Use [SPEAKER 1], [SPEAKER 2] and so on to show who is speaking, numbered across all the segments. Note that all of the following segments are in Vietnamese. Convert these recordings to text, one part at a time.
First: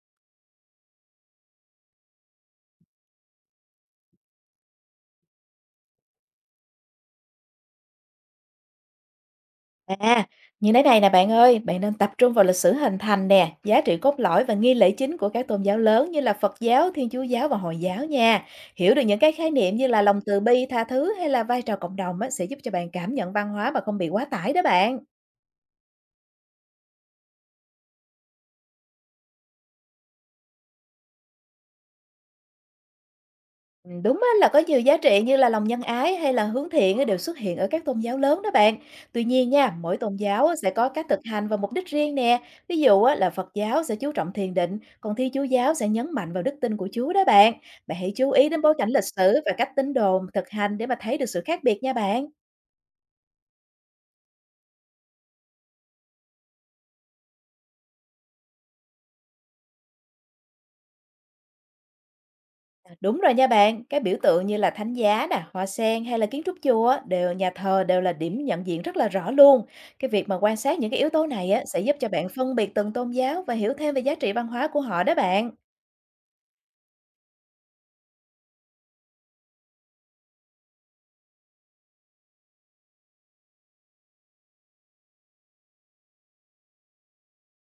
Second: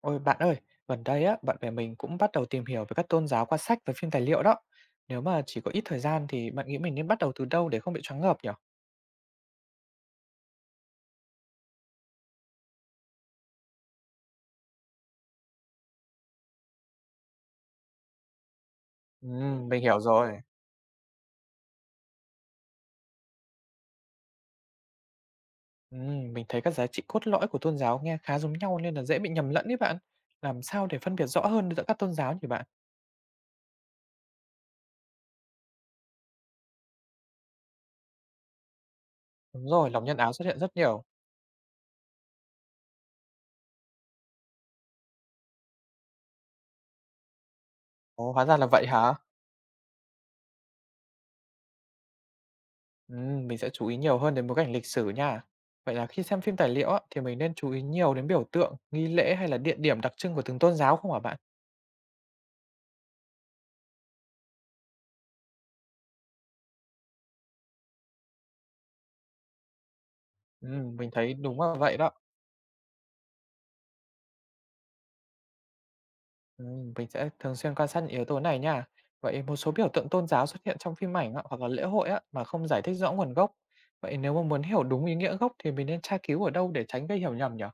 [SPEAKER 1] Ôi bạn ơi, gần đây á, bạn bè mình cũng bắt đầu tìm hiểu về các tôn giáo qua sách và phim tài liệu đó. Nếu mà chỉ có ít thời gian thì bạn nghĩ mình nên bắt đầu từ đâu để không bị choáng ngợp nhỉ?
[SPEAKER 2] À, như thế này nè bạn ơi, bạn nên tập trung vào lịch sử hình thành nè, giá trị cốt lõi và nghi lễ chính của các tôn giáo lớn như là Phật giáo, Thiên Chúa giáo và Hồi giáo nha. Hiểu được những
[SPEAKER 1] Ừ,
[SPEAKER 2] cái khái niệm
[SPEAKER 1] mình
[SPEAKER 2] như
[SPEAKER 1] hiểu
[SPEAKER 2] là lòng từ
[SPEAKER 1] rồi.
[SPEAKER 2] bi, tha thứ hay là vai trò cộng đồng á, sẽ giúp cho bạn cảm nhận văn hóa mà không bị quá tải đó bạn.
[SPEAKER 1] Ừ, mình thấy các giá trị cốt lõi của tôn giáo nghe khá giống nhau nên là dễ bị nhầm lẫn đấy bạn. Làm sao để phân biệt rõ hơn giữa các tôn giáo nhỉ bạn?
[SPEAKER 2] Đúng á là có nhiều giá trị như là lòng nhân ái hay là hướng thiện á đều xuất hiện ở các tôn giáo lớn đó bạn. Tuy nhiên
[SPEAKER 1] Đúng
[SPEAKER 2] nha,
[SPEAKER 1] rồi,
[SPEAKER 2] mỗi
[SPEAKER 1] lòng
[SPEAKER 2] tôn
[SPEAKER 1] nhân ái xuất
[SPEAKER 2] giáo á
[SPEAKER 1] hiện
[SPEAKER 2] sẽ
[SPEAKER 1] rất
[SPEAKER 2] có
[SPEAKER 1] nhiều.
[SPEAKER 2] cách thực hành và mục đích riêng nè. Ví dụ á là Phật giáo sẽ chú trọng thiền định, còn Thiên Chúa giáo sẽ nhấn mạnh vào đức tin của Chúa đó bạn. Bạn hãy chú
[SPEAKER 1] Ồ, hóa
[SPEAKER 2] ý
[SPEAKER 1] ra
[SPEAKER 2] đến
[SPEAKER 1] là
[SPEAKER 2] bối
[SPEAKER 1] vậy
[SPEAKER 2] cảnh lịch
[SPEAKER 1] hả?
[SPEAKER 2] sử và cách tín đồ thực hành để mà thấy được sự khác biệt nha bạn.
[SPEAKER 1] Ừ, mình sẽ chú ý nhiều hơn đến bối cảnh lịch sử nha. Vậy là khi xem phim tài liệu á, thì mình nên chú ý nhiều đến biểu tượng, nghi lễ hay là địa điểm đặc trưng của từng tôn giáo không hả bạn?
[SPEAKER 2] Đúng rồi nha bạn, các biểu tượng như là thánh giá nè, hoa sen hay là kiến trúc chùa á, đều nhà thờ đều là điểm nhận diện rất là rõ luôn. Cái việc mà quan sát những cái yếu
[SPEAKER 1] Mình
[SPEAKER 2] tố
[SPEAKER 1] thấy
[SPEAKER 2] này
[SPEAKER 1] đúng
[SPEAKER 2] á
[SPEAKER 1] là
[SPEAKER 2] sẽ giúp
[SPEAKER 1] vậy
[SPEAKER 2] cho
[SPEAKER 1] đó.
[SPEAKER 2] bạn phân biệt từng tôn giáo và hiểu thêm về giá trị văn hóa của họ đó bạn.
[SPEAKER 1] Mình sẽ thường xuyên quan sát những yếu tố này nha. Vậy một số biểu tượng tôn giáo xuất hiện trong phim ảnh á, hoặc là lễ hội á, mà không giải thích rõ nguồn gốc. Vậy nếu mà muốn hiểu đúng ý nghĩa gốc thì mình nên tra cứu ở đâu để tránh gây hiểu nhầm nhỉ?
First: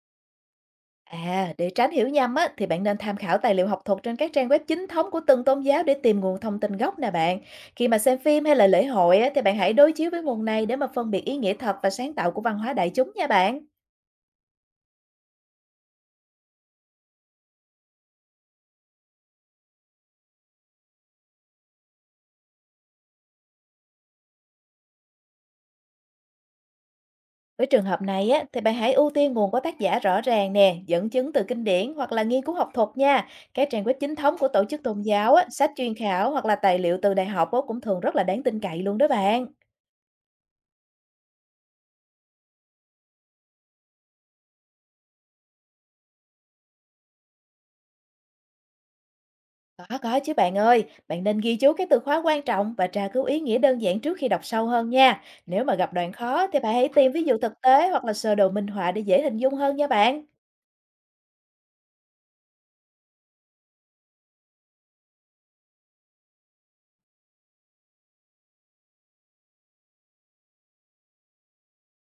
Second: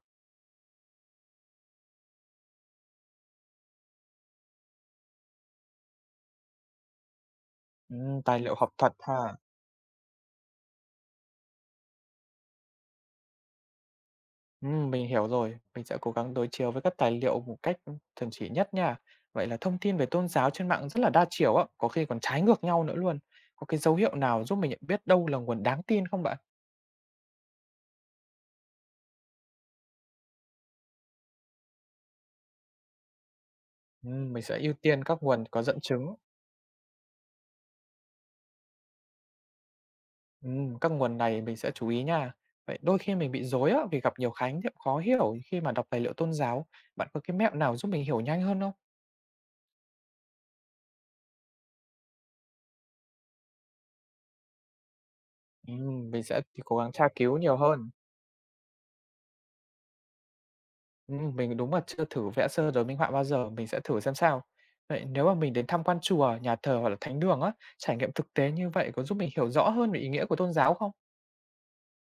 [SPEAKER 2] À, để tránh hiểu nhầm á thì bạn nên tham khảo tài liệu học thuật trên các trang web chính thống của từng tôn giáo để tìm nguồn thông tin gốc nè bạn. Khi mà xem
[SPEAKER 1] Tài
[SPEAKER 2] phim
[SPEAKER 1] liệu
[SPEAKER 2] hay là
[SPEAKER 1] học
[SPEAKER 2] lễ
[SPEAKER 1] thuật
[SPEAKER 2] hội á
[SPEAKER 1] ha.
[SPEAKER 2] thì bạn hãy đối chiếu với nguồn này để mà phân biệt ý nghĩa thật và sáng tạo của văn hóa đại chúng nha bạn.
[SPEAKER 1] Mình hiểu rồi. Mình sẽ cố gắng đối chiếu với các tài liệu một cách chuẩn chỉ nhất nha. Vậy là thông tin về tôn giáo trên mạng rất là đa chiều á, có khi còn trái ngược nhau nữa luôn. Có cái dấu hiệu nào giúp mình nhận biết đâu là nguồn đáng tin không bạn?
[SPEAKER 2] Với trường hợp này á, thì bạn hãy ưu tiên nguồn có tác giả rõ ràng nè, dẫn chứng từ kinh điển hoặc là nghiên cứu học thuật nha. Các trang web chính thống
[SPEAKER 1] Mình
[SPEAKER 2] của
[SPEAKER 1] sẽ
[SPEAKER 2] tổ
[SPEAKER 1] ưu
[SPEAKER 2] chức tôn
[SPEAKER 1] tiên các
[SPEAKER 2] giáo á,
[SPEAKER 1] nguồn có
[SPEAKER 2] sách
[SPEAKER 1] dẫn
[SPEAKER 2] chuyên
[SPEAKER 1] chứng.
[SPEAKER 2] khảo hoặc là tài liệu từ đại học á, cũng thường rất là đáng tin cậy luôn đó bạn.
[SPEAKER 1] Các nguồn này mình sẽ chú ý nha. Vậy đôi khi mình bị rối á vì gặp nhiều khái niệm khó hiểu khi mà đọc tài liệu tôn giáo. Bạn có cái mẹo nào giúp mình hiểu nhanh hơn không?
[SPEAKER 2] Có chứ bạn ơi, bạn nên ghi chú các từ khóa quan trọng và tra cứu ý nghĩa đơn giản trước khi đọc sâu hơn nha. Nếu mà gặp
[SPEAKER 1] Ừm,
[SPEAKER 2] đoạn
[SPEAKER 1] mình sẽ
[SPEAKER 2] khó thì
[SPEAKER 1] thì
[SPEAKER 2] bạn
[SPEAKER 1] cố
[SPEAKER 2] hãy
[SPEAKER 1] gắng tra
[SPEAKER 2] tìm ví
[SPEAKER 1] cứu
[SPEAKER 2] dụ
[SPEAKER 1] nhiều
[SPEAKER 2] thực tế
[SPEAKER 1] hơn.
[SPEAKER 2] hoặc là sơ đồ minh họa để dễ hình dung hơn nha bạn.
[SPEAKER 1] Mình đúng là chưa thử vẽ sơ đồ minh họa bao giờ, mình sẽ thử xem sao. Vậy nếu mà mình đến tham quan chùa, nhà thờ hoặc là thánh đường á, trải nghiệm thực tế như vậy có giúp mình hiểu rõ hơn về ý nghĩa của tôn giáo không?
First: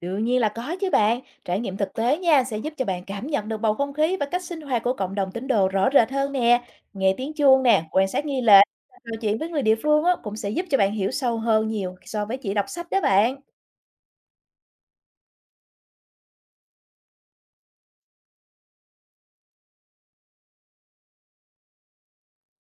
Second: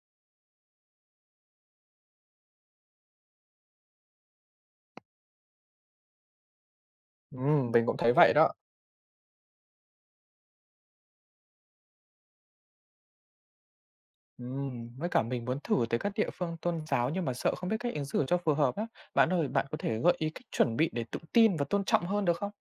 [SPEAKER 2] Đương nhiên là có chứ bạn, trải nghiệm thực tế nha sẽ giúp cho bạn cảm nhận được bầu không khí và cách sinh hoạt của cộng đồng tín đồ rõ rệt hơn nè. Nghe tiếng chuông nè,
[SPEAKER 1] Mình cũng
[SPEAKER 2] quan
[SPEAKER 1] thấy
[SPEAKER 2] sát
[SPEAKER 1] vậy
[SPEAKER 2] nghi
[SPEAKER 1] đó.
[SPEAKER 2] lễ, trò chuyện với người địa phương á, cũng sẽ giúp cho bạn hiểu sâu hơn nhiều so với chỉ đọc sách đó bạn.
[SPEAKER 1] Với cả mình muốn thử tới các địa phương tôn giáo nhưng mà sợ không biết cách ứng xử cho phù hợp á. Bạn ơi, bạn có thể gợi ý cách chuẩn bị để tự tin và tôn trọng hơn được không?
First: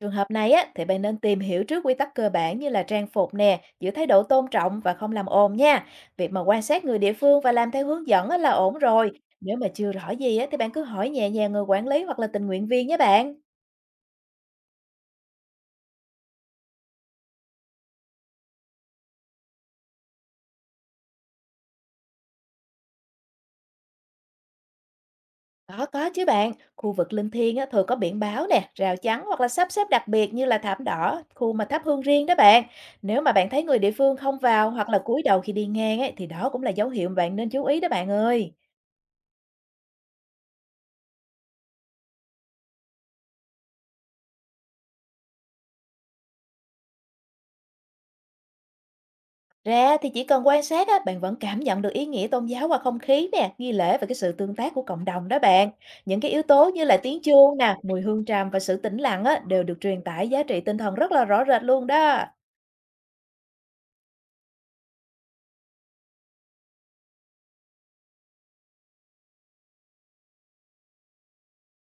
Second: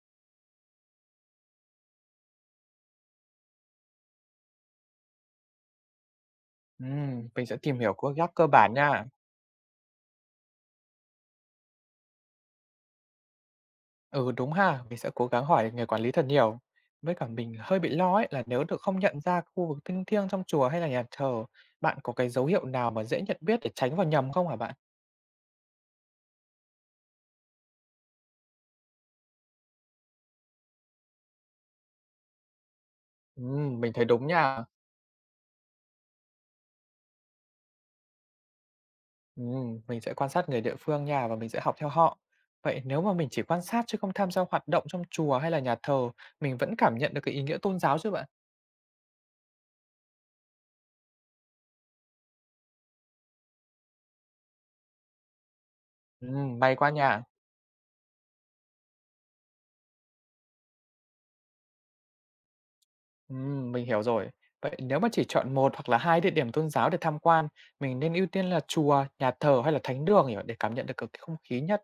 [SPEAKER 2] Trường hợp này á, thì bạn nên tìm hiểu trước quy tắc cơ bản như là trang phục nè, giữ thái độ tôn trọng và không làm ồn nha. Việc mà quan sát người địa phương
[SPEAKER 1] Mình
[SPEAKER 2] và
[SPEAKER 1] sẽ
[SPEAKER 2] làm
[SPEAKER 1] tìm
[SPEAKER 2] theo
[SPEAKER 1] hiểu
[SPEAKER 2] hướng
[SPEAKER 1] quốc
[SPEAKER 2] dẫn
[SPEAKER 1] giác
[SPEAKER 2] á,
[SPEAKER 1] cơ
[SPEAKER 2] là ổn
[SPEAKER 1] bản nha.
[SPEAKER 2] rồi. Nếu mà chưa rõ gì á, thì bạn cứ hỏi nhẹ nhàng người quản lý hoặc là tình nguyện viên nhé bạn.
[SPEAKER 1] Ừ đúng ha, mình sẽ cố gắng hỏi người quản lý thật nhiều. Với cả mình hơi bị lo ấy là nếu được không nhận ra khu vực linh thiêng trong chùa hay là nhà thờ, bạn có cái dấu hiệu nào mà dễ nhận biết để tránh vào nhầm không hả bạn?
[SPEAKER 2] Có chứ bạn. Khu vực linh thiêng á, thường có biển báo nè, rào chắn hoặc là sắp xếp đặc biệt như là thảm đỏ, khu mà thắp hương riêng đó bạn. Nếu mà bạn thấy người địa
[SPEAKER 1] Mình thấy
[SPEAKER 2] phương
[SPEAKER 1] đúng
[SPEAKER 2] không
[SPEAKER 1] nha.
[SPEAKER 2] vào hoặc là cúi đầu khi đi ngang ấy, thì đó cũng là dấu hiệu mà bạn nên chú ý đó bạn ơi.
[SPEAKER 1] Mình sẽ quan sát người địa phương nha và mình sẽ học theo họ. Vậy nếu mà mình chỉ quan sát chứ không tham gia hoạt động trong chùa hay là nhà thờ, mình vẫn cảm nhận được cái ý nghĩa tôn giáo chứ bạn?
[SPEAKER 2] Ra thì chỉ cần quan sát á, bạn vẫn cảm nhận được ý nghĩa tôn giáo qua không khí nè, nghi lễ và cái sự tương tác của cộng đồng đó bạn. Những cái yếu tố
[SPEAKER 1] May
[SPEAKER 2] như
[SPEAKER 1] quá
[SPEAKER 2] là tiếng
[SPEAKER 1] nha.
[SPEAKER 2] chuông nè, mùi hương trầm và sự tĩnh lặng á, đều được truyền tải giá trị tinh thần rất là rõ rệt luôn đó.
[SPEAKER 1] Mình hiểu rồi. Vậy nếu mà chỉ chọn một hoặc là hai địa điểm tôn giáo để tham quan, mình nên ưu tiên là chùa, nhà thờ hay là thánh đường nhỉ? Để cảm nhận được cái không khí nhất.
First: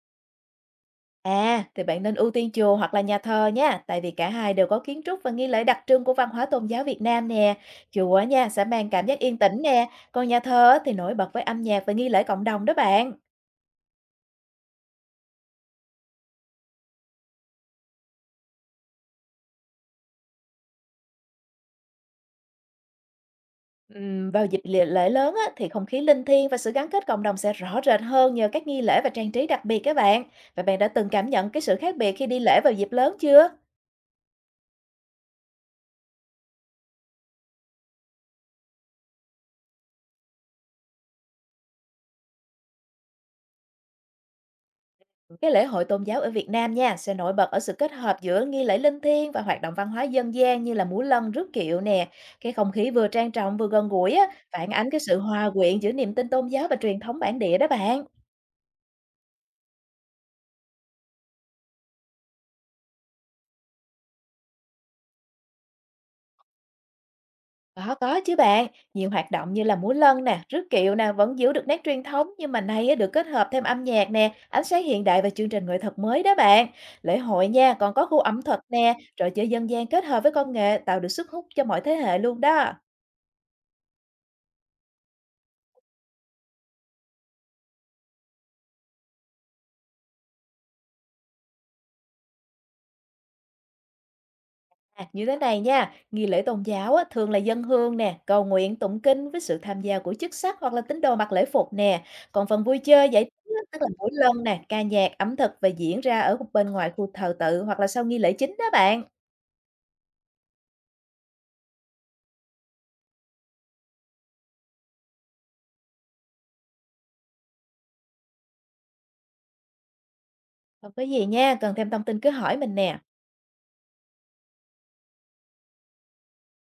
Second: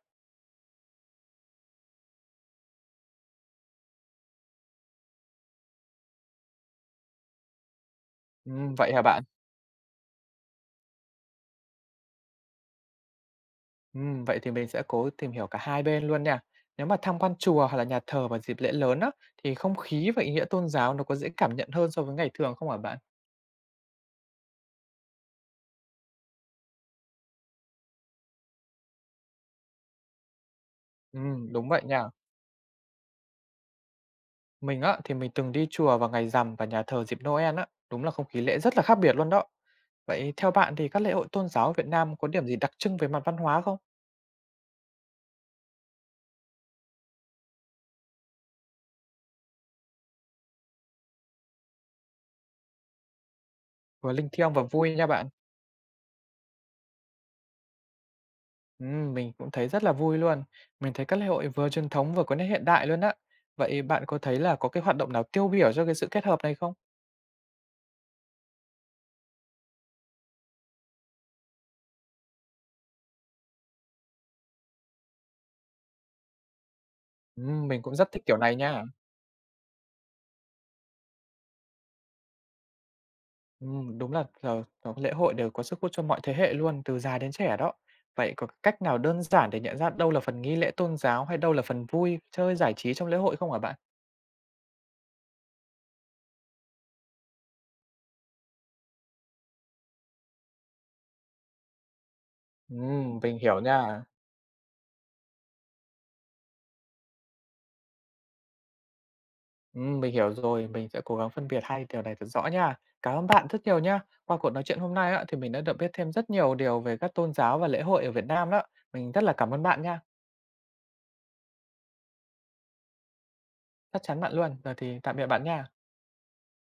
[SPEAKER 2] À, thì bạn nên ưu tiên chùa hoặc là nhà thờ nha, tại vì cả hai đều có kiến trúc và nghi lễ đặc trưng của văn hóa tôn giáo Việt Nam nè. Chùa á nha sẽ mang
[SPEAKER 1] Vậy hả
[SPEAKER 2] cảm giác
[SPEAKER 1] bạn?
[SPEAKER 2] yên tĩnh nè, còn nhà thờ á thì nổi bật với âm nhạc và nghi lễ cộng đồng đó bạn.
[SPEAKER 1] Vậy thì mình sẽ cố tìm hiểu cả hai bên luôn nha. Nếu mà tham quan chùa hoặc là nhà thờ vào dịp lễ lớn á, thì không khí và ý nghĩa tôn giáo nó có dễ cảm nhận hơn so với ngày thường không hả bạn?
[SPEAKER 2] Vào dịp lễ lễ lớn á, thì không khí linh thiêng và sự gắn kết cộng đồng sẽ rõ rệt hơn nhờ các nghi lễ và trang trí đặc biệt các bạn. Và bạn đã từng cảm nhận cái
[SPEAKER 1] Đúng
[SPEAKER 2] sự
[SPEAKER 1] vậy
[SPEAKER 2] khác
[SPEAKER 1] nha.
[SPEAKER 2] biệt khi đi lễ vào dịp lớn chưa?
[SPEAKER 1] Mình á thì mình từng đi chùa vào ngày rằm và nhà thờ dịp Noel á, đúng là không khí lễ rất là khác biệt luôn đó. Vậy theo bạn thì các lễ hội tôn giáo ở Việt Nam có điểm gì đặc trưng về mặt văn hóa không?
[SPEAKER 2] Cái lễ hội tôn giáo ở Việt Nam nha sẽ nổi bật ở sự kết hợp giữa nghi lễ linh thiêng và hoạt động văn hóa dân gian như là múa lân, rước kiệu nè. Cái không khí vừa trang trọng vừa gần gũi
[SPEAKER 1] Vừa
[SPEAKER 2] á,
[SPEAKER 1] linh thiêng và
[SPEAKER 2] phản ánh
[SPEAKER 1] vui
[SPEAKER 2] cái
[SPEAKER 1] nha
[SPEAKER 2] sự
[SPEAKER 1] bạn.
[SPEAKER 2] hòa quyện giữa niềm tin tôn giáo và truyền thống bản địa đó bạn.
[SPEAKER 1] Mình cũng thấy rất là vui luôn. Mình thấy các lễ hội vừa truyền thống vừa có nét hiện đại luôn á. Vậy bạn có thấy là có cái hoạt động nào tiêu biểu cho cái sự kết hợp này không?
[SPEAKER 2] Có chứ bạn, nhiều hoạt động như là múa lân nè, rước kiệu nè vẫn giữ được nét truyền thống nhưng mà nay á, được kết hợp thêm âm nhạc nè, ánh sáng hiện đại và chương trình nghệ thuật mới đó bạn. Lễ hội nha
[SPEAKER 1] Mình
[SPEAKER 2] còn
[SPEAKER 1] cũng
[SPEAKER 2] có
[SPEAKER 1] rất
[SPEAKER 2] khu
[SPEAKER 1] thích kiểu
[SPEAKER 2] ẩm
[SPEAKER 1] này
[SPEAKER 2] thực
[SPEAKER 1] nha.
[SPEAKER 2] nè, trò chơi dân gian kết hợp với công nghệ tạo được sức hút cho mọi thế hệ luôn đó.
[SPEAKER 1] Đúng là giờ giờ lễ hội đều có sức hút cho mọi thế hệ luôn, từ già đến trẻ đó. Vậy có cách nào đơn giản để nhận ra đâu là phần nghi lễ tôn giáo hay đâu là phần vui, chơi, giải trí trong lễ hội không hả bạn?
[SPEAKER 2] À, như thế này nha, nghi lễ tôn giáo á, thường là dâng hương nè, cầu nguyện, tụng kinh với sự tham gia của chức sắc hoặc là tín đồ mặc lễ phục nè. Còn phần vui chơi giải trí
[SPEAKER 1] Mình
[SPEAKER 2] á,
[SPEAKER 1] hiểu
[SPEAKER 2] tức là
[SPEAKER 1] nha.
[SPEAKER 2] múa lân nè, ca nhạc, ẩm thực và diễn ra ở bên ngoài khu thờ tự hoặc là sau nghi lễ chính đó bạn.
[SPEAKER 1] Mình hiểu rồi, mình sẽ cố gắng phân biệt hai điều này thật rõ nha. Cảm ơn bạn rất nhiều nha. Qua cuộc nói chuyện hôm nay á, thì mình đã được biết thêm rất nhiều điều về các tôn giáo và lễ hội ở Việt Nam đó. Mình rất là cảm ơn bạn nha.
[SPEAKER 2] Còn có gì nha, cần thêm thông tin cứ hỏi mình nè.
[SPEAKER 1] Chắc chắn bạn luôn. Giờ thì tạm biệt bạn nha.